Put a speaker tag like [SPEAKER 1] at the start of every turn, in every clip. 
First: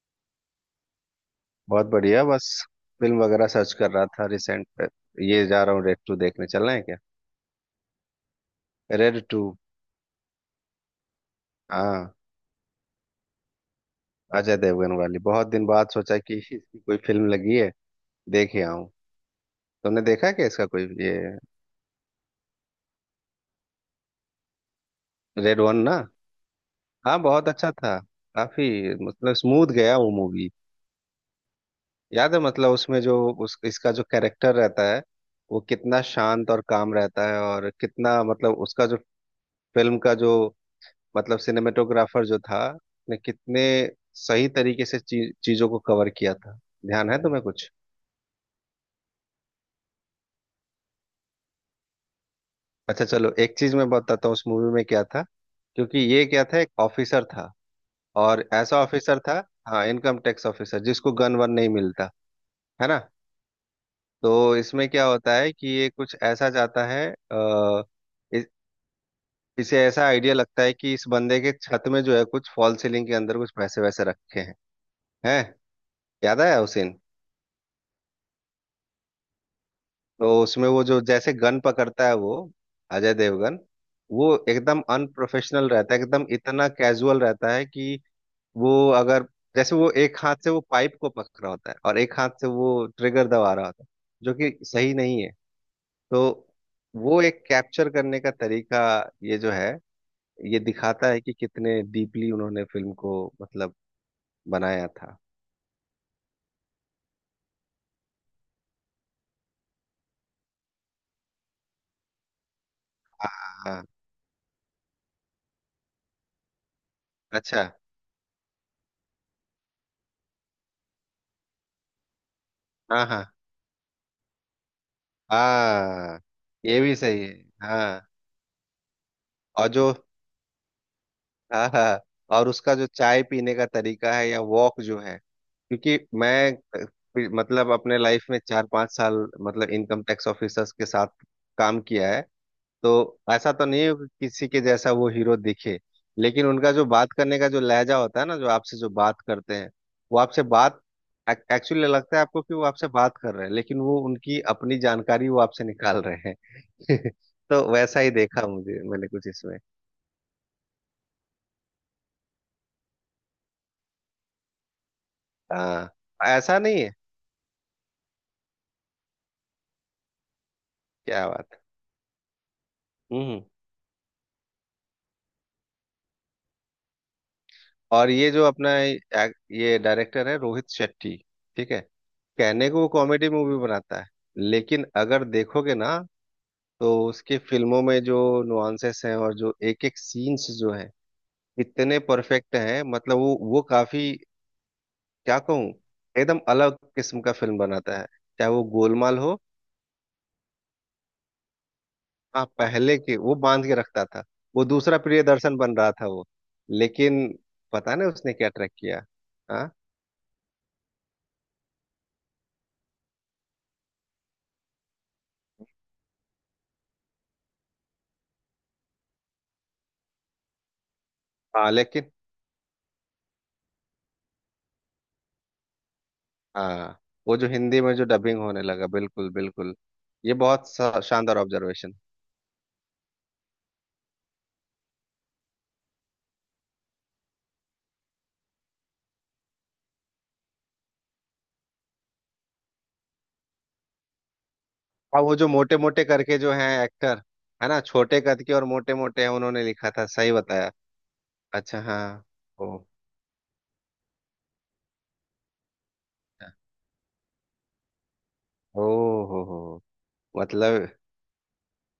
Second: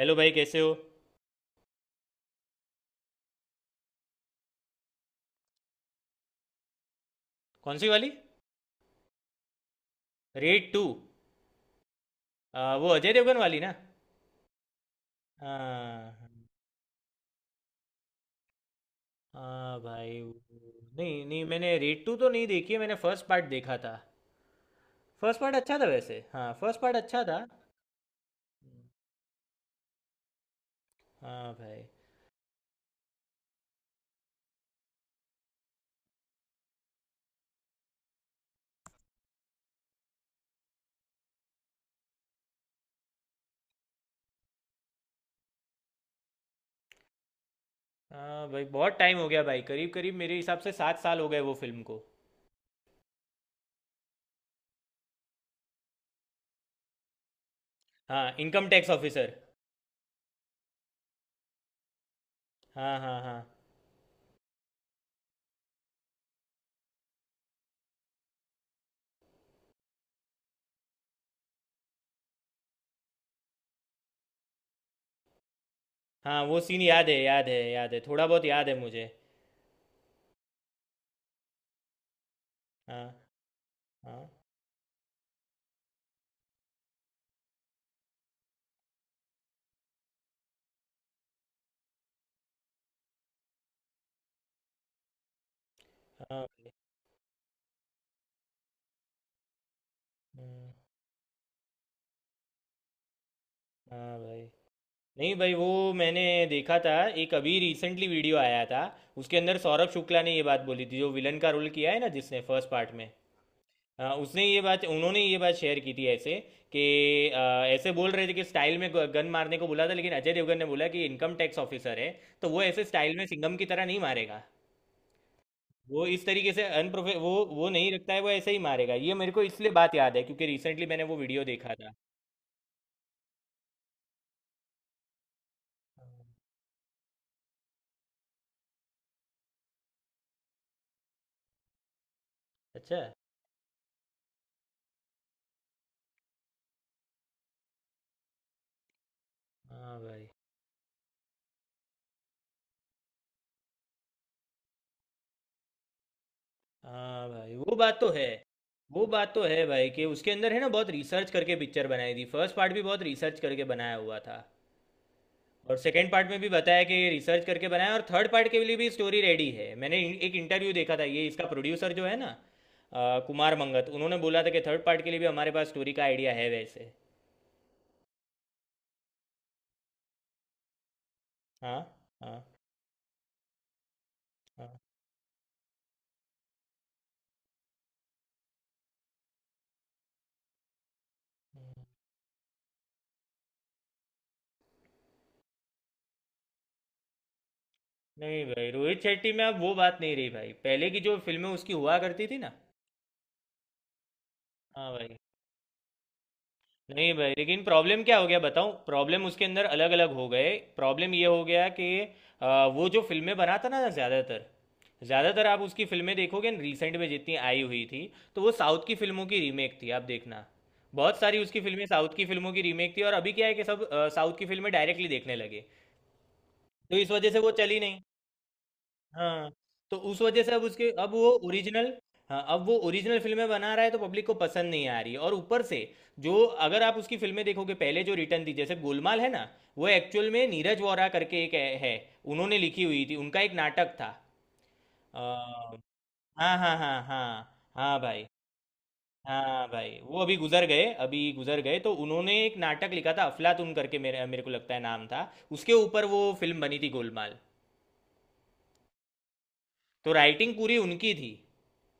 [SPEAKER 1] Hello भाई, कैसे हो।
[SPEAKER 2] बहुत बढ़िया। बस फिल्म वगैरह सर्च कर रहा था रिसेंट पे। ये जा रहा हूँ रेड टू देखने, चलना है क्या?
[SPEAKER 1] कौन सी वाली?
[SPEAKER 2] Raid two.
[SPEAKER 1] Raid two.
[SPEAKER 2] हाँ,
[SPEAKER 1] वो अजय देवगन वाली ना?
[SPEAKER 2] अजय देवगन वाली, बहुत दिन बाद सोचा
[SPEAKER 1] हाँ।
[SPEAKER 2] कि इसकी कोई फिल्म लगी है, देख ही आऊं।
[SPEAKER 1] हाँ
[SPEAKER 2] तुमने
[SPEAKER 1] भाई
[SPEAKER 2] देखा
[SPEAKER 1] वो-
[SPEAKER 2] क्या इसका कोई ये?
[SPEAKER 1] नहीं नहीं, मैंने रेड टू तो नहीं देखी है। मैंने फर्स्ट पार्ट देखा था। फर्स्ट पार्ट
[SPEAKER 2] रेड वन
[SPEAKER 1] अच्छा था,
[SPEAKER 2] ना।
[SPEAKER 1] वैसे। हाँ, फर्स्ट पार्ट
[SPEAKER 2] हाँ,
[SPEAKER 1] अच्छा था।
[SPEAKER 2] बहुत अच्छा था। काफी मतलब स्मूथ गया वो मूवी।
[SPEAKER 1] हाँ भाई।
[SPEAKER 2] याद है मतलब उसमें जो उस इसका जो कैरेक्टर रहता है, वो कितना शांत और काम रहता है, और कितना मतलब उसका जो फिल्म का जो मतलब सिनेमेटोग्राफर जो था, ने कितने सही तरीके से चीजों को कवर किया था। ध्यान है तुम्हें कुछ?
[SPEAKER 1] हाँ भाई, बहुत टाइम हो गया भाई, करीब करीब मेरे हिसाब से 7 साल हो गए वो फिल्म को।
[SPEAKER 2] अच्छा, चलो एक चीज मैं बताता हूँ उस मूवी में क्या था। क्योंकि ये क्या था, एक ऑफिसर था,
[SPEAKER 1] हाँ,
[SPEAKER 2] और
[SPEAKER 1] इनकम
[SPEAKER 2] ऐसा
[SPEAKER 1] टैक्स
[SPEAKER 2] ऑफिसर
[SPEAKER 1] ऑफिसर।
[SPEAKER 2] था, हाँ, इनकम टैक्स ऑफिसर जिसको गन वन नहीं मिलता है
[SPEAKER 1] हाँ
[SPEAKER 2] ना।
[SPEAKER 1] हाँ हाँ।
[SPEAKER 2] तो इसमें क्या होता है कि ये कुछ ऐसा जाता है, आ, इस, इसे ऐसा आइडिया लगता है कि इस बंदे के छत में जो है कुछ फॉल सीलिंग के अंदर कुछ पैसे वैसे रखे हैं, हैं। याद
[SPEAKER 1] हाँ, वो
[SPEAKER 2] आया
[SPEAKER 1] सीन
[SPEAKER 2] उसे।
[SPEAKER 1] याद है, याद है, याद है, थोड़ा बहुत याद है मुझे।
[SPEAKER 2] तो उसमें वो जो जैसे गन पकड़ता है वो, अजय
[SPEAKER 1] हाँ।
[SPEAKER 2] देवगन, वो
[SPEAKER 1] हाँ।
[SPEAKER 2] एकदम अनप्रोफेशनल रहता है, एकदम इतना कैजुअल रहता है कि वो, अगर जैसे, वो एक हाथ से वो पाइप को पकड़ रहा होता है और एक हाथ से वो ट्रिगर दबा रहा होता है, जो कि सही नहीं है। तो
[SPEAKER 1] हाँ।
[SPEAKER 2] वो एक कैप्चर करने का तरीका, ये जो है, ये
[SPEAKER 1] हम्म,
[SPEAKER 2] दिखाता है कि कितने डीपली उन्होंने फिल्म को मतलब
[SPEAKER 1] हाँ भाई।
[SPEAKER 2] बनाया था।
[SPEAKER 1] नहीं भाई, वो मैंने देखा था एक अभी रिसेंटली वीडियो आया था उसके अंदर। सौरभ शुक्ला ने ये बात बोली थी, जो विलन का रोल किया है ना जिसने फर्स्ट पार्ट में।
[SPEAKER 2] हाँ।
[SPEAKER 1] हाँ, उसने ये बात, उन्होंने ये बात शेयर की थी ऐसे कि
[SPEAKER 2] अच्छा।
[SPEAKER 1] अ, ऐसे बोल रहे थे कि स्टाइल में गन मारने को बोला था, लेकिन अजय देवगन ने बोला कि इनकम टैक्स ऑफिसर है तो वो ऐसे
[SPEAKER 2] हाँ
[SPEAKER 1] स्टाइल में
[SPEAKER 2] हाँ
[SPEAKER 1] सिंघम की तरह नहीं मारेगा। वो
[SPEAKER 2] हाँ,
[SPEAKER 1] इस तरीके से
[SPEAKER 2] ये भी
[SPEAKER 1] अनप्रोफे
[SPEAKER 2] सही है।
[SPEAKER 1] वो नहीं
[SPEAKER 2] हाँ
[SPEAKER 1] रखता है। वो ऐसे ही मारेगा। ये मेरे को
[SPEAKER 2] और
[SPEAKER 1] इसलिए
[SPEAKER 2] जो,
[SPEAKER 1] बात याद है, क्योंकि रिसेंटली मैंने वो वीडियो
[SPEAKER 2] हाँ
[SPEAKER 1] देखा था।
[SPEAKER 2] हाँ, और उसका जो चाय पीने का तरीका है या वॉक जो है, क्योंकि मैं मतलब अपने लाइफ में 4-5 साल मतलब इनकम टैक्स ऑफिसर्स के साथ काम किया है। तो
[SPEAKER 1] अच्छा।
[SPEAKER 2] ऐसा तो नहीं है कि किसी के जैसा वो हीरो दिखे, लेकिन उनका जो बात करने का जो लहजा होता है ना, जो आपसे जो बात करते हैं,
[SPEAKER 1] हाँ
[SPEAKER 2] वो
[SPEAKER 1] भाई।
[SPEAKER 2] आपसे बात, एक्चुअली लगता है आपको कि वो आपसे बात कर रहे हैं, लेकिन वो उनकी अपनी जानकारी वो आपसे निकाल रहे हैं।
[SPEAKER 1] हाँ भाई,
[SPEAKER 2] तो
[SPEAKER 1] वो बात
[SPEAKER 2] वैसा
[SPEAKER 1] तो
[SPEAKER 2] ही
[SPEAKER 1] है।
[SPEAKER 2] देखा मुझे
[SPEAKER 1] वो
[SPEAKER 2] मैंने कुछ
[SPEAKER 1] बात तो
[SPEAKER 2] इसमें।
[SPEAKER 1] है भाई, कि उसके अंदर है ना, बहुत रिसर्च करके पिक्चर बनाई थी। फर्स्ट पार्ट भी बहुत रिसर्च करके बनाया हुआ था। और सेकंड
[SPEAKER 2] हाँ,
[SPEAKER 1] पार्ट में भी
[SPEAKER 2] ऐसा
[SPEAKER 1] बताया
[SPEAKER 2] नहीं है।
[SPEAKER 1] कि रिसर्च करके बनाया, और थर्ड पार्ट के लिए भी स्टोरी रेडी है। मैंने एक इंटरव्यू देखा था, ये
[SPEAKER 2] क्या
[SPEAKER 1] इसका
[SPEAKER 2] बात।
[SPEAKER 1] प्रोड्यूसर जो है ना,
[SPEAKER 2] हम्म।
[SPEAKER 1] कुमार मंगत, उन्होंने बोला था कि थर्ड पार्ट के लिए भी हमारे पास स्टोरी का आइडिया है वैसे।
[SPEAKER 2] और ये जो अपना ये डायरेक्टर है, रोहित शेट्टी। ठीक
[SPEAKER 1] हाँ
[SPEAKER 2] है,
[SPEAKER 1] हाँ
[SPEAKER 2] कहने को वो कॉमेडी मूवी बनाता है,
[SPEAKER 1] हाँ।
[SPEAKER 2] लेकिन अगर देखोगे ना, तो उसकी फिल्मों में जो नुआंसेस हैं और जो एक एक सीन्स जो हैं, इतने परफेक्ट हैं, मतलब वो काफी, क्या कहूँ, एकदम अलग किस्म का फिल्म बनाता है।
[SPEAKER 1] नहीं
[SPEAKER 2] चाहे वो
[SPEAKER 1] भाई, रोहित
[SPEAKER 2] गोलमाल
[SPEAKER 1] शेट्टी
[SPEAKER 2] हो।
[SPEAKER 1] में अब वो बात नहीं रही भाई, पहले की जो फिल्में उसकी हुआ करती थी
[SPEAKER 2] हाँ,
[SPEAKER 1] ना।
[SPEAKER 2] पहले के वो बांध के रखता था। वो
[SPEAKER 1] हाँ
[SPEAKER 2] दूसरा
[SPEAKER 1] भाई।
[SPEAKER 2] प्रियदर्शन बन रहा था वो।
[SPEAKER 1] नहीं
[SPEAKER 2] लेकिन
[SPEAKER 1] भाई, लेकिन
[SPEAKER 2] पता
[SPEAKER 1] प्रॉब्लम
[SPEAKER 2] नहीं
[SPEAKER 1] क्या हो
[SPEAKER 2] उसने
[SPEAKER 1] गया
[SPEAKER 2] क्या
[SPEAKER 1] बताऊं?
[SPEAKER 2] ट्रैक किया।
[SPEAKER 1] प्रॉब्लम, उसके अंदर
[SPEAKER 2] हाँ
[SPEAKER 1] अलग अलग हो गए। प्रॉब्लम ये हो गया कि वो जो फिल्में बनाता ना ज़्यादातर, ज़्यादातर आप उसकी फिल्में देखोगे न रिसेंट में जितनी आई हुई थी, तो वो साउथ की फिल्मों की रीमेक थी। आप देखना, बहुत सारी उसकी
[SPEAKER 2] हाँ,
[SPEAKER 1] फिल्में
[SPEAKER 2] लेकिन।
[SPEAKER 1] साउथ की फिल्मों की रीमेक थी। और अभी क्या है कि सब साउथ की फिल्में डायरेक्टली देखने लगे, तो
[SPEAKER 2] हाँ,
[SPEAKER 1] इस वजह
[SPEAKER 2] वो
[SPEAKER 1] से
[SPEAKER 2] जो
[SPEAKER 1] वो चली
[SPEAKER 2] हिंदी में
[SPEAKER 1] नहीं।
[SPEAKER 2] जो डबिंग होने लगा, बिल्कुल
[SPEAKER 1] हाँ,
[SPEAKER 2] बिल्कुल।
[SPEAKER 1] तो उस वजह से अब उसके, अब वो
[SPEAKER 2] शानदार
[SPEAKER 1] ओरिजिनल।
[SPEAKER 2] ऑब्जर्वेशन।
[SPEAKER 1] हाँ, अब वो ओरिजिनल फिल्में बना रहा है तो पब्लिक को पसंद नहीं आ रही है, और ऊपर से जो, अगर आप उसकी फिल्में देखोगे पहले, जो रिटर्न थी जैसे गोलमाल है ना, वो एक्चुअल में नीरज वोरा करके एक है, उन्होंने लिखी हुई थी, उनका एक नाटक था। अ,
[SPEAKER 2] अब वो जो मोटे मोटे करके जो
[SPEAKER 1] हाँ
[SPEAKER 2] हैं
[SPEAKER 1] हाँ हाँ
[SPEAKER 2] एक्टर,
[SPEAKER 1] हाँ
[SPEAKER 2] है ना,
[SPEAKER 1] हाँ
[SPEAKER 2] छोटे
[SPEAKER 1] भाई।
[SPEAKER 2] कद के और मोटे मोटे हैं, उन्होंने
[SPEAKER 1] हाँ
[SPEAKER 2] लिखा
[SPEAKER 1] भाई,
[SPEAKER 2] था,
[SPEAKER 1] वो
[SPEAKER 2] सही
[SPEAKER 1] अभी गुजर
[SPEAKER 2] बताया।
[SPEAKER 1] गए, अभी गुजर गए,
[SPEAKER 2] अच्छा
[SPEAKER 1] तो
[SPEAKER 2] हाँ।
[SPEAKER 1] उन्होंने एक
[SPEAKER 2] ओ।
[SPEAKER 1] नाटक लिखा था अफलातून करके, मेरे मेरे को लगता है नाम था। उसके ऊपर वो फिल्म बनी थी गोलमाल।
[SPEAKER 2] ओ हो हो।
[SPEAKER 1] तो राइटिंग पूरी
[SPEAKER 2] मतलब,
[SPEAKER 1] उनकी थी।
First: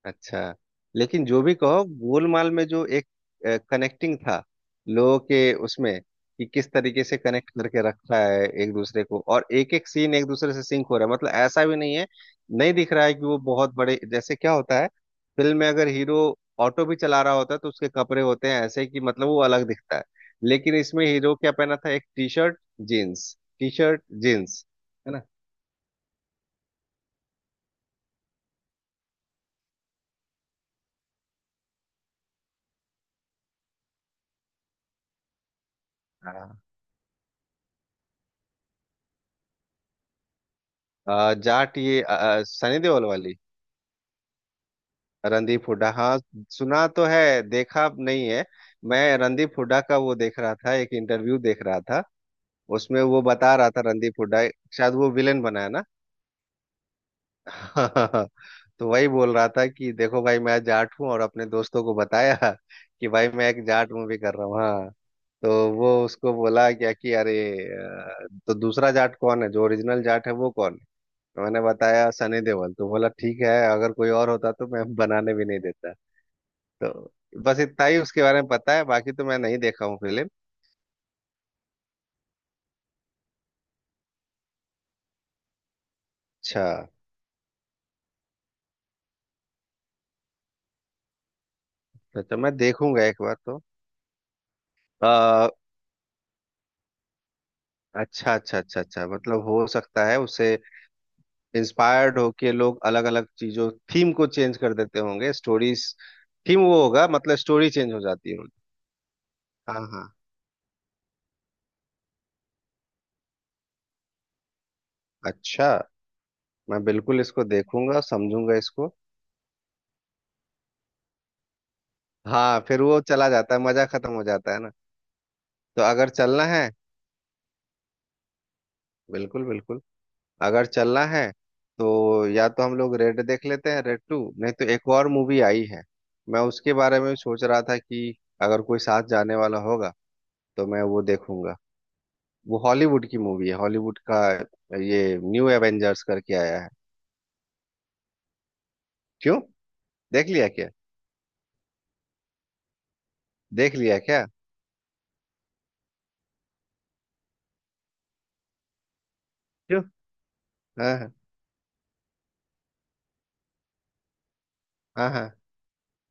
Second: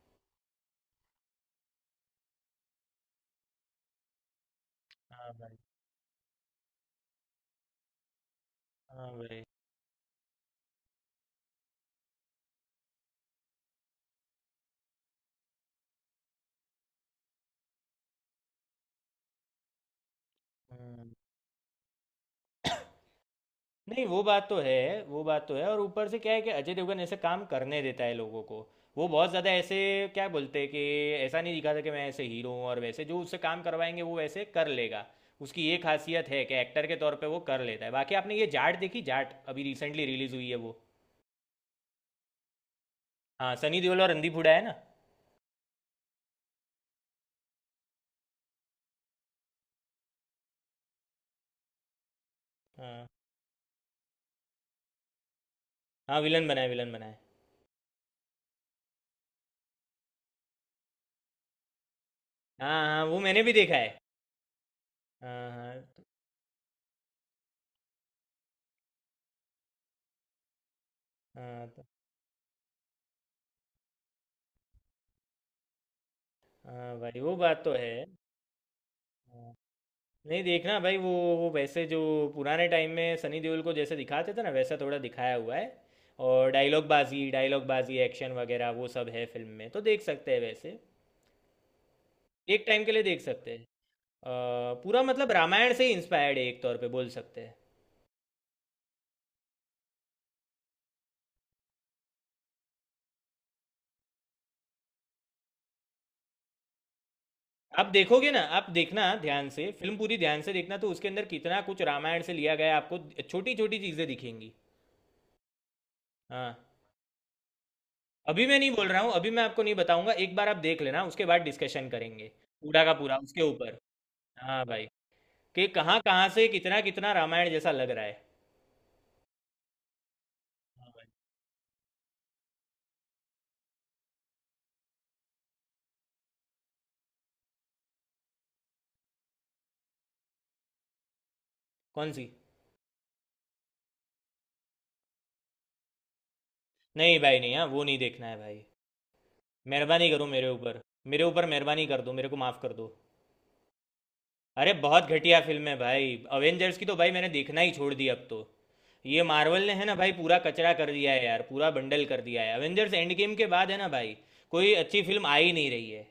[SPEAKER 2] अच्छा। लेकिन जो भी कहो, गोलमाल में जो एक कनेक्टिंग था लोगों
[SPEAKER 1] हाँ
[SPEAKER 2] के
[SPEAKER 1] भाई।
[SPEAKER 2] उसमें, कि किस तरीके से कनेक्ट करके रखा है एक दूसरे
[SPEAKER 1] हाँ
[SPEAKER 2] को,
[SPEAKER 1] भाई।
[SPEAKER 2] और एक एक सीन एक दूसरे से सिंक हो रहा है, मतलब ऐसा भी नहीं है, नहीं दिख रहा है कि वो बहुत बड़े, जैसे क्या होता है, फिल्म में अगर हीरो ऑटो भी चला रहा होता है, तो उसके कपड़े होते हैं ऐसे कि मतलब वो अलग दिखता है। लेकिन इसमें
[SPEAKER 1] हम्म,
[SPEAKER 2] हीरो क्या पहना था, एक T shirt jeans, T shirt
[SPEAKER 1] नहीं वो बात तो
[SPEAKER 2] जीन्स।
[SPEAKER 1] है,
[SPEAKER 2] है ना।
[SPEAKER 1] वो बात तो है, और ऊपर से क्या है कि अजय देवगन ऐसे काम करने देता है लोगों को। वो बहुत ज़्यादा ऐसे क्या बोलते हैं कि ऐसा नहीं दिखाता कि मैं ऐसे हीरो हूँ, और वैसे जो उससे काम करवाएंगे वो वैसे कर लेगा। उसकी ये खासियत है कि
[SPEAKER 2] हाँ।
[SPEAKER 1] एक्टर के तौर पे वो कर लेता है। बाकी आपने ये जाट देखी? जाट अभी रिसेंटली रिलीज हुई है वो।
[SPEAKER 2] जाट, सनी देओल वाली।
[SPEAKER 1] हाँ, सनी देओल और रणदीप हुड्डा है ना।
[SPEAKER 2] रणदीप हुड्डा, हाँ, सुना तो है, देखा नहीं है। मैं रणदीप हुड्डा का वो देख रहा था, एक इंटरव्यू देख रहा था, उसमें
[SPEAKER 1] हाँ
[SPEAKER 2] वो बता रहा था, रणदीप हुड्डा, शायद वो विलेन बना है ना।
[SPEAKER 1] हाँ, विलन बना है, विलन बना है।
[SPEAKER 2] तो वही बोल रहा था कि देखो भाई मैं जाट हूँ, और अपने दोस्तों को बताया
[SPEAKER 1] हाँ हाँ
[SPEAKER 2] कि
[SPEAKER 1] वो
[SPEAKER 2] भाई
[SPEAKER 1] मैंने
[SPEAKER 2] मैं
[SPEAKER 1] भी
[SPEAKER 2] एक
[SPEAKER 1] देखा है।
[SPEAKER 2] जाट मूवी कर रहा हूँ, हाँ।
[SPEAKER 1] हाँ
[SPEAKER 2] तो
[SPEAKER 1] हाँ
[SPEAKER 2] वो उसको बोला क्या कि अरे, तो दूसरा जाट कौन है, जो ओरिजिनल जाट है वो कौन है। तो मैंने
[SPEAKER 1] हाँ
[SPEAKER 2] बताया सनी देओल, तो बोला ठीक है, अगर कोई और होता तो मैं बनाने भी नहीं देता।
[SPEAKER 1] हाँ
[SPEAKER 2] तो
[SPEAKER 1] भाई वो
[SPEAKER 2] बस
[SPEAKER 1] बात तो
[SPEAKER 2] इतना
[SPEAKER 1] है।
[SPEAKER 2] ही उसके बारे में पता है, बाकी तो मैं
[SPEAKER 1] हाँ।
[SPEAKER 2] नहीं देखा हूँ फिल्म।
[SPEAKER 1] नहीं देखना भाई वो। वो वैसे जो पुराने टाइम में सनी देओल को जैसे दिखाते थे ना, वैसा थोड़ा दिखाया हुआ है। और
[SPEAKER 2] अच्छा,
[SPEAKER 1] डायलॉग बाजी, डायलॉग बाजी, एक्शन वगैरह वो सब है फिल्म में, तो देख सकते हैं वैसे।
[SPEAKER 2] तो मैं
[SPEAKER 1] एक टाइम के लिए
[SPEAKER 2] देखूंगा
[SPEAKER 1] देख
[SPEAKER 2] एक बार
[SPEAKER 1] सकते हैं।
[SPEAKER 2] तो।
[SPEAKER 1] पूरा मतलब
[SPEAKER 2] आ,
[SPEAKER 1] रामायण से इंस्पायर्ड है, एक तौर पे बोल सकते हैं।
[SPEAKER 2] अच्छा अच्छा अच्छा अच्छा, मतलब हो सकता है उससे इंस्पायर्ड होके लोग अलग अलग चीजों थीम को चेंज कर देते होंगे स्टोरीज, थीम वो होगा मतलब स्टोरी
[SPEAKER 1] आप
[SPEAKER 2] चेंज हो
[SPEAKER 1] देखोगे
[SPEAKER 2] जाती
[SPEAKER 1] ना,
[SPEAKER 2] होगी।
[SPEAKER 1] आप देखना ध्यान से
[SPEAKER 2] हाँ
[SPEAKER 1] फिल्म,
[SPEAKER 2] हाँ,
[SPEAKER 1] पूरी ध्यान से देखना तो उसके अंदर कितना कुछ रामायण से लिया गया है, आपको छोटी छोटी चीज़ें दिखेंगी।
[SPEAKER 2] अच्छा।
[SPEAKER 1] हाँ।
[SPEAKER 2] मैं बिल्कुल इसको देखूंगा,
[SPEAKER 1] अभी
[SPEAKER 2] समझूंगा
[SPEAKER 1] मैं नहीं बोल
[SPEAKER 2] इसको।
[SPEAKER 1] रहा हूँ, अभी मैं आपको नहीं बताऊंगा, एक बार आप देख लेना उसके बाद डिस्कशन करेंगे।
[SPEAKER 2] हाँ, फिर
[SPEAKER 1] पूरा का
[SPEAKER 2] वो
[SPEAKER 1] पूरा
[SPEAKER 2] चला
[SPEAKER 1] उसके
[SPEAKER 2] जाता है,
[SPEAKER 1] ऊपर।
[SPEAKER 2] मजा खत्म हो जाता है
[SPEAKER 1] हाँ
[SPEAKER 2] ना।
[SPEAKER 1] भाई, कि
[SPEAKER 2] तो
[SPEAKER 1] कहाँ
[SPEAKER 2] अगर
[SPEAKER 1] कहाँ
[SPEAKER 2] चलना
[SPEAKER 1] से
[SPEAKER 2] है,
[SPEAKER 1] कितना कितना रामायण जैसा लग रहा है।
[SPEAKER 2] बिल्कुल बिल्कुल, अगर
[SPEAKER 1] हाँ
[SPEAKER 2] चलना
[SPEAKER 1] भाई।
[SPEAKER 2] है तो या तो हम लोग रेड देख लेते हैं, रेड टू, नहीं तो एक और मूवी आई है, मैं उसके बारे में सोच रहा था कि अगर कोई साथ जाने वाला होगा तो मैं वो देखूंगा।
[SPEAKER 1] कौन सी?
[SPEAKER 2] वो हॉलीवुड की मूवी है, हॉलीवुड का, ये न्यू एवेंजर्स करके आया है।
[SPEAKER 1] नहीं भाई नहीं, हाँ वो नहीं देखना है भाई।
[SPEAKER 2] क्यों?
[SPEAKER 1] मेहरबानी करो
[SPEAKER 2] देख लिया
[SPEAKER 1] मेरे
[SPEAKER 2] क्या?
[SPEAKER 1] ऊपर। मेरे ऊपर मेहरबानी कर दो, मेरे को माफ़ कर दो।
[SPEAKER 2] देख लिया क्या?
[SPEAKER 1] अरे बहुत घटिया फिल्म है भाई। अवेंजर्स की तो भाई मैंने देखना ही छोड़ दिया अब तो। ये मार्वल ने
[SPEAKER 2] क्यों?
[SPEAKER 1] है ना भाई, पूरा कचरा कर
[SPEAKER 2] हाँ
[SPEAKER 1] दिया
[SPEAKER 2] हाँ।
[SPEAKER 1] है यार, पूरा बंडल कर दिया है अवेंजर्स एंड गेम के बाद है ना भाई। कोई अच्छी
[SPEAKER 2] हाँ
[SPEAKER 1] फिल्म
[SPEAKER 2] हाँ।
[SPEAKER 1] आ ही नहीं रही है।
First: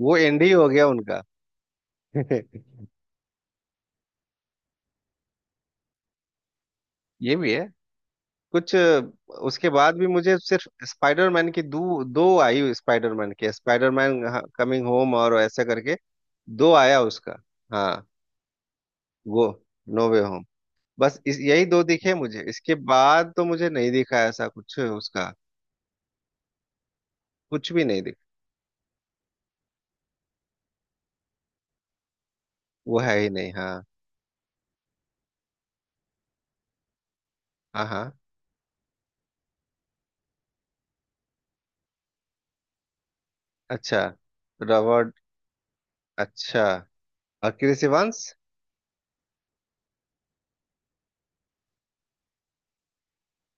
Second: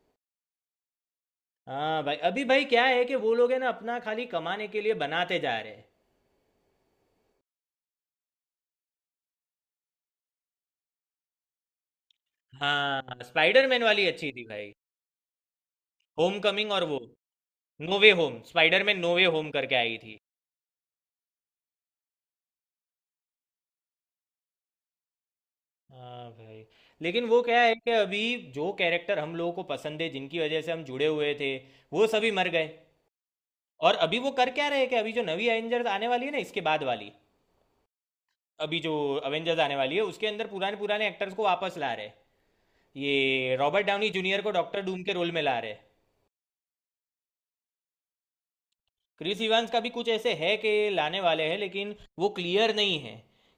[SPEAKER 2] वो एंड ही हो गया उनका।
[SPEAKER 1] हाँ भाई, अभी भाई क्या है कि वो लोग है ना अपना खाली कमाने के लिए बनाते जा रहे हैं।
[SPEAKER 2] ये भी है। कुछ, उसके बाद भी मुझे सिर्फ स्पाइडरमैन की दो दो आई,
[SPEAKER 1] हाँ,
[SPEAKER 2] स्पाइडरमैन के,
[SPEAKER 1] स्पाइडरमैन वाली
[SPEAKER 2] स्पाइडरमैन
[SPEAKER 1] अच्छी थी भाई।
[SPEAKER 2] कमिंग होम और ऐसा करके
[SPEAKER 1] होम
[SPEAKER 2] दो
[SPEAKER 1] कमिंग और वो
[SPEAKER 2] आया उसका।
[SPEAKER 1] नो
[SPEAKER 2] हाँ
[SPEAKER 1] वे होम, स्पाइडर में नो वे
[SPEAKER 2] वो
[SPEAKER 1] होम करके आई
[SPEAKER 2] नो
[SPEAKER 1] थी।
[SPEAKER 2] वे होम। बस इस यही दो दिखे मुझे, इसके बाद तो मुझे नहीं दिखा ऐसा कुछ उसका,
[SPEAKER 1] हाँ भाई। लेकिन वो क्या
[SPEAKER 2] कुछ
[SPEAKER 1] है
[SPEAKER 2] भी
[SPEAKER 1] कि
[SPEAKER 2] नहीं दिखा।
[SPEAKER 1] अभी जो कैरेक्टर हम लोगों को पसंद है, जिनकी वजह से हम जुड़े हुए थे, वो सभी मर गए।
[SPEAKER 2] वो है ही नहीं, हाँ।
[SPEAKER 1] और अभी वो कर क्या रहे हैं कि अभी जो नवी एवेंजर्स आने वाली है ना इसके बाद वाली,
[SPEAKER 2] हाँ हाँ,
[SPEAKER 1] अभी जो अवेंजर्स आने वाली है उसके अंदर पुराने पुराने एक्टर्स को वापस ला रहे हैं। ये रॉबर्ट
[SPEAKER 2] अच्छा।
[SPEAKER 1] डाउनी जूनियर को डॉक्टर डूम के
[SPEAKER 2] रॉबर्ट,
[SPEAKER 1] रोल में ला रहे हैं।
[SPEAKER 2] अच्छा। और क्रिस इवांस?
[SPEAKER 1] क्रिस इवांस का भी कुछ ऐसे है कि लाने वाले हैं, लेकिन वो क्लियर नहीं है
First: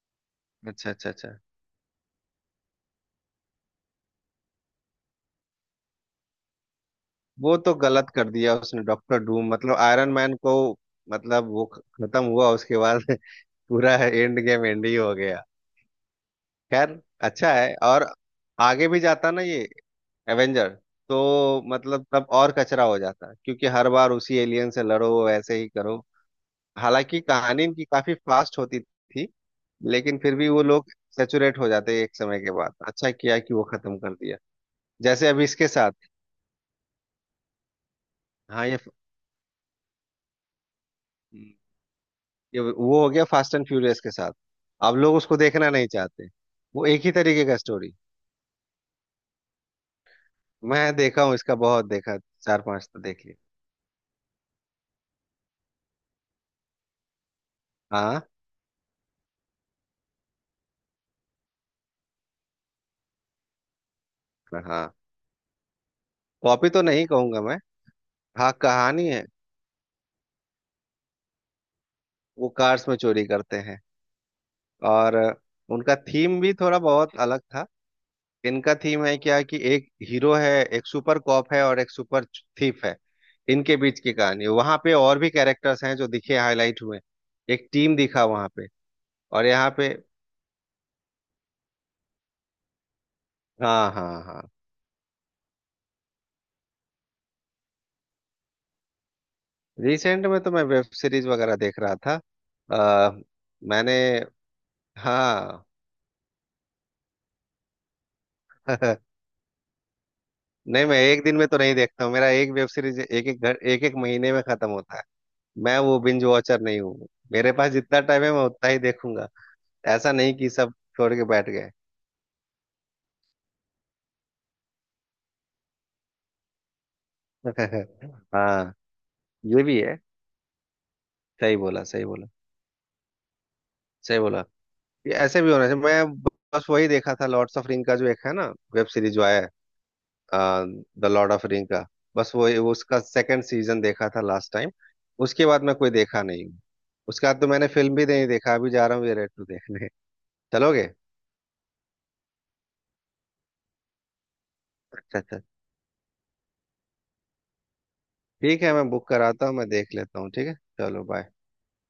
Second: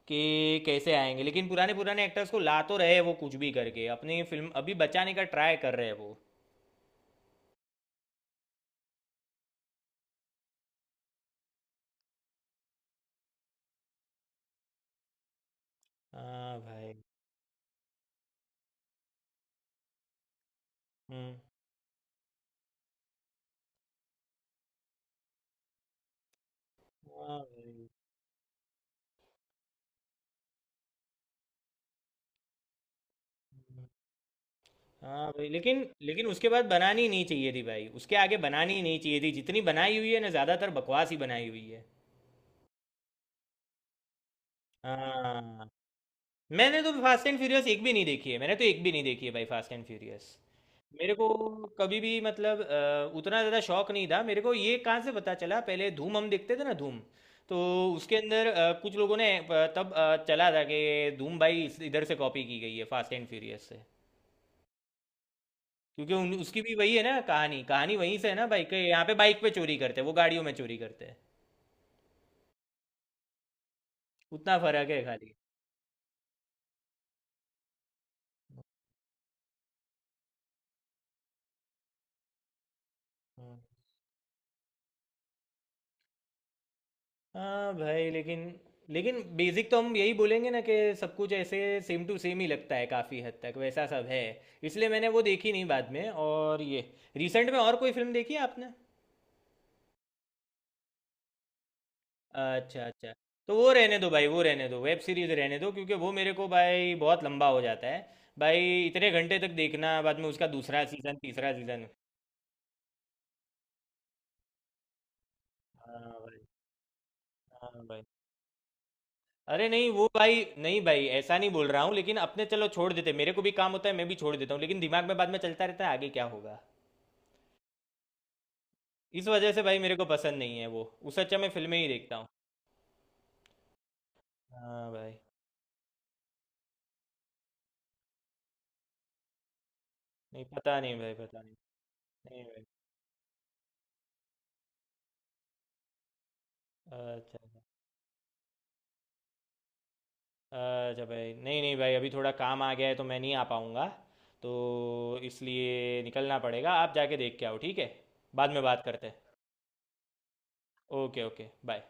[SPEAKER 1] कि
[SPEAKER 2] अच्छा
[SPEAKER 1] कैसे
[SPEAKER 2] अच्छा
[SPEAKER 1] आएंगे।
[SPEAKER 2] अच्छा।
[SPEAKER 1] लेकिन पुराने पुराने एक्टर्स को ला तो रहे हैं, वो कुछ भी करके अपनी फिल्म अभी बचाने का ट्राई कर रहे हैं वो।
[SPEAKER 2] वो तो गलत कर दिया उसने, डॉक्टर डूम मतलब आयरन मैन को, मतलब वो खत्म हुआ उसके बाद। पूरा एंड गेम एंड ही हो गया।
[SPEAKER 1] हाँ भाई।
[SPEAKER 2] खैर अच्छा है, और आगे भी जाता ना ये एवेंजर,
[SPEAKER 1] हम्म।
[SPEAKER 2] तो मतलब तब और कचरा हो जाता, क्योंकि हर बार उसी एलियन से लड़ो, ऐसे ही करो। हालांकि
[SPEAKER 1] हाँ
[SPEAKER 2] कहानी इनकी
[SPEAKER 1] भाई।
[SPEAKER 2] काफी फास्ट होती थी, लेकिन फिर भी वो लोग सेचुरेट हो जाते एक समय के बाद। अच्छा किया कि वो खत्म कर दिया, जैसे
[SPEAKER 1] हाँ
[SPEAKER 2] अभी
[SPEAKER 1] भाई
[SPEAKER 2] इसके
[SPEAKER 1] लेकिन
[SPEAKER 2] साथ।
[SPEAKER 1] लेकिन उसके बाद बनानी नहीं चाहिए थी भाई, उसके आगे
[SPEAKER 2] हाँ
[SPEAKER 1] बनानी ही नहीं चाहिए थी जितनी बनाई हुई है ना ज़्यादातर बकवास ही बनाई हुई है।
[SPEAKER 2] ये वो हो गया फास्ट एंड फ्यूरियस के साथ, अब लोग उसको
[SPEAKER 1] हाँ।
[SPEAKER 2] देखना नहीं चाहते।
[SPEAKER 1] मैंने
[SPEAKER 2] वो
[SPEAKER 1] तो
[SPEAKER 2] एक ही
[SPEAKER 1] फास्ट एंड
[SPEAKER 2] तरीके का
[SPEAKER 1] फ्यूरियस एक भी
[SPEAKER 2] स्टोरी,
[SPEAKER 1] नहीं देखी है, मैंने तो एक भी नहीं देखी है भाई फास्ट एंड फ्यूरियस।
[SPEAKER 2] मैं
[SPEAKER 1] मेरे
[SPEAKER 2] देखा
[SPEAKER 1] को
[SPEAKER 2] हूँ इसका बहुत,
[SPEAKER 1] कभी
[SPEAKER 2] देखा
[SPEAKER 1] भी
[SPEAKER 2] चार
[SPEAKER 1] मतलब
[SPEAKER 2] पांच तो देख लिया।
[SPEAKER 1] उतना ज़्यादा शौक नहीं था मेरे को। ये कहाँ से पता चला, पहले धूम हम देखते थे ना, धूम। तो उसके
[SPEAKER 2] हाँ।
[SPEAKER 1] अंदर कुछ लोगों ने तब चला था कि धूम भाई इधर से कॉपी की गई है फास्ट एंड फ्यूरियस से,
[SPEAKER 2] हाँ,
[SPEAKER 1] क्योंकि उसकी
[SPEAKER 2] कॉपी
[SPEAKER 1] भी
[SPEAKER 2] तो
[SPEAKER 1] वही है
[SPEAKER 2] नहीं
[SPEAKER 1] ना
[SPEAKER 2] कहूंगा मैं,
[SPEAKER 1] कहानी, कहानी वहीं से है ना
[SPEAKER 2] हाँ
[SPEAKER 1] भाई के। यहाँ
[SPEAKER 2] कहानी
[SPEAKER 1] पे
[SPEAKER 2] है,
[SPEAKER 1] बाइक पे चोरी करते हैं, वो गाड़ियों में चोरी करते हैं,
[SPEAKER 2] वो कार्स में चोरी करते हैं,
[SPEAKER 1] उतना फर्क है
[SPEAKER 2] और
[SPEAKER 1] खाली।
[SPEAKER 2] उनका थीम भी थोड़ा बहुत अलग था। इनका थीम है क्या कि एक हीरो है, एक सुपर कॉप है और एक सुपर थीफ है, इनके बीच की कहानी, वहां पे और भी कैरेक्टर्स हैं जो दिखे, हाईलाइट हुए, एक
[SPEAKER 1] हाँ
[SPEAKER 2] टीम
[SPEAKER 1] भाई
[SPEAKER 2] दिखा
[SPEAKER 1] लेकिन
[SPEAKER 2] वहां पे,
[SPEAKER 1] लेकिन
[SPEAKER 2] और
[SPEAKER 1] बेसिक
[SPEAKER 2] यहाँ
[SPEAKER 1] तो
[SPEAKER 2] पे।
[SPEAKER 1] हम यही बोलेंगे ना कि सब कुछ ऐसे सेम टू सेम ही लगता है, काफ़ी हद तक वैसा
[SPEAKER 2] हाँ
[SPEAKER 1] सब है।
[SPEAKER 2] हाँ हाँ।
[SPEAKER 1] इसलिए मैंने वो देखी नहीं बाद में। और ये, रिसेंट में और कोई फिल्म देखी है आपने?
[SPEAKER 2] रिसेंट में तो मैं वेब सीरीज वगैरह देख रहा था।
[SPEAKER 1] अच्छा
[SPEAKER 2] आ,
[SPEAKER 1] अच्छा। तो वो
[SPEAKER 2] मैंने,
[SPEAKER 1] रहने दो भाई, वो रहने दो, वेब सीरीज रहने
[SPEAKER 2] हाँ।
[SPEAKER 1] दो, क्योंकि वो मेरे को भाई बहुत लंबा हो जाता है भाई। इतने घंटे तक देखना, बाद में उसका दूसरा
[SPEAKER 2] नहीं मैं
[SPEAKER 1] सीज़न,
[SPEAKER 2] एक दिन में
[SPEAKER 1] तीसरा
[SPEAKER 2] तो नहीं
[SPEAKER 1] सीज़न।
[SPEAKER 2] देखता हूँ, मेरा एक वेब सीरीज एक एक घर, एक एक महीने में खत्म होता है। मैं वो
[SPEAKER 1] हाँ
[SPEAKER 2] बिंज
[SPEAKER 1] भाई।
[SPEAKER 2] वॉचर नहीं हूँ, मेरे पास
[SPEAKER 1] हाँ
[SPEAKER 2] जितना
[SPEAKER 1] भाई।
[SPEAKER 2] टाइम है मैं उतना ही देखूंगा।
[SPEAKER 1] अरे नहीं वो
[SPEAKER 2] ऐसा नहीं
[SPEAKER 1] भाई,
[SPEAKER 2] कि सब
[SPEAKER 1] नहीं भाई
[SPEAKER 2] छोड़ के
[SPEAKER 1] ऐसा
[SPEAKER 2] बैठ
[SPEAKER 1] नहीं बोल
[SPEAKER 2] गए।
[SPEAKER 1] रहा हूँ, लेकिन अपने चलो छोड़ देते, मेरे को भी काम होता है मैं भी छोड़ देता हूँ, लेकिन दिमाग में बाद में चलता रहता है आगे क्या होगा।
[SPEAKER 2] हाँ,
[SPEAKER 1] इस वजह से
[SPEAKER 2] ये
[SPEAKER 1] भाई
[SPEAKER 2] भी
[SPEAKER 1] मेरे
[SPEAKER 2] है।
[SPEAKER 1] को पसंद नहीं है वो। उससे अच्छा मैं
[SPEAKER 2] सही
[SPEAKER 1] फिल्में
[SPEAKER 2] बोला,
[SPEAKER 1] ही
[SPEAKER 2] सही
[SPEAKER 1] देखता हूँ।
[SPEAKER 2] बोला, सही बोला।
[SPEAKER 1] हाँ
[SPEAKER 2] ये
[SPEAKER 1] भाई।
[SPEAKER 2] ऐसे भी होना चाहिए। मैं बस वही देखा था, लॉर्ड्स ऑफ रिंग का जो एक है ना, वेब सीरीज जो आया है,
[SPEAKER 1] नहीं पता नहीं
[SPEAKER 2] द
[SPEAKER 1] भाई,
[SPEAKER 2] लॉर्ड
[SPEAKER 1] पता
[SPEAKER 2] ऑफ
[SPEAKER 1] नहीं।
[SPEAKER 2] रिंग का। बस
[SPEAKER 1] नहीं भाई।
[SPEAKER 2] वो उसका सेकंड सीजन देखा था लास्ट टाइम, उसके बाद मैं कोई देखा नहीं हूँ। उसके
[SPEAKER 1] अच्छा
[SPEAKER 2] बाद तो मैंने फिल्म भी नहीं देखा, अभी जा रहा हूँ ये रेड टू देखने। चलोगे?
[SPEAKER 1] अच्छा अच्छा भाई, नहीं नहीं भाई अभी थोड़ा काम आ गया है, तो मैं नहीं आ पाऊँगा, तो
[SPEAKER 2] अच्छा अच्छा।
[SPEAKER 1] इसलिए निकलना पड़ेगा। आप जाके देख के आओ ठीक है, बाद में
[SPEAKER 2] ठीक है,
[SPEAKER 1] बात
[SPEAKER 2] मैं
[SPEAKER 1] करते
[SPEAKER 2] बुक
[SPEAKER 1] हैं।
[SPEAKER 2] कराता हूँ, मैं देख लेता हूँ, ठीक है। चलो
[SPEAKER 1] ओके
[SPEAKER 2] बाय।
[SPEAKER 1] Okay bye.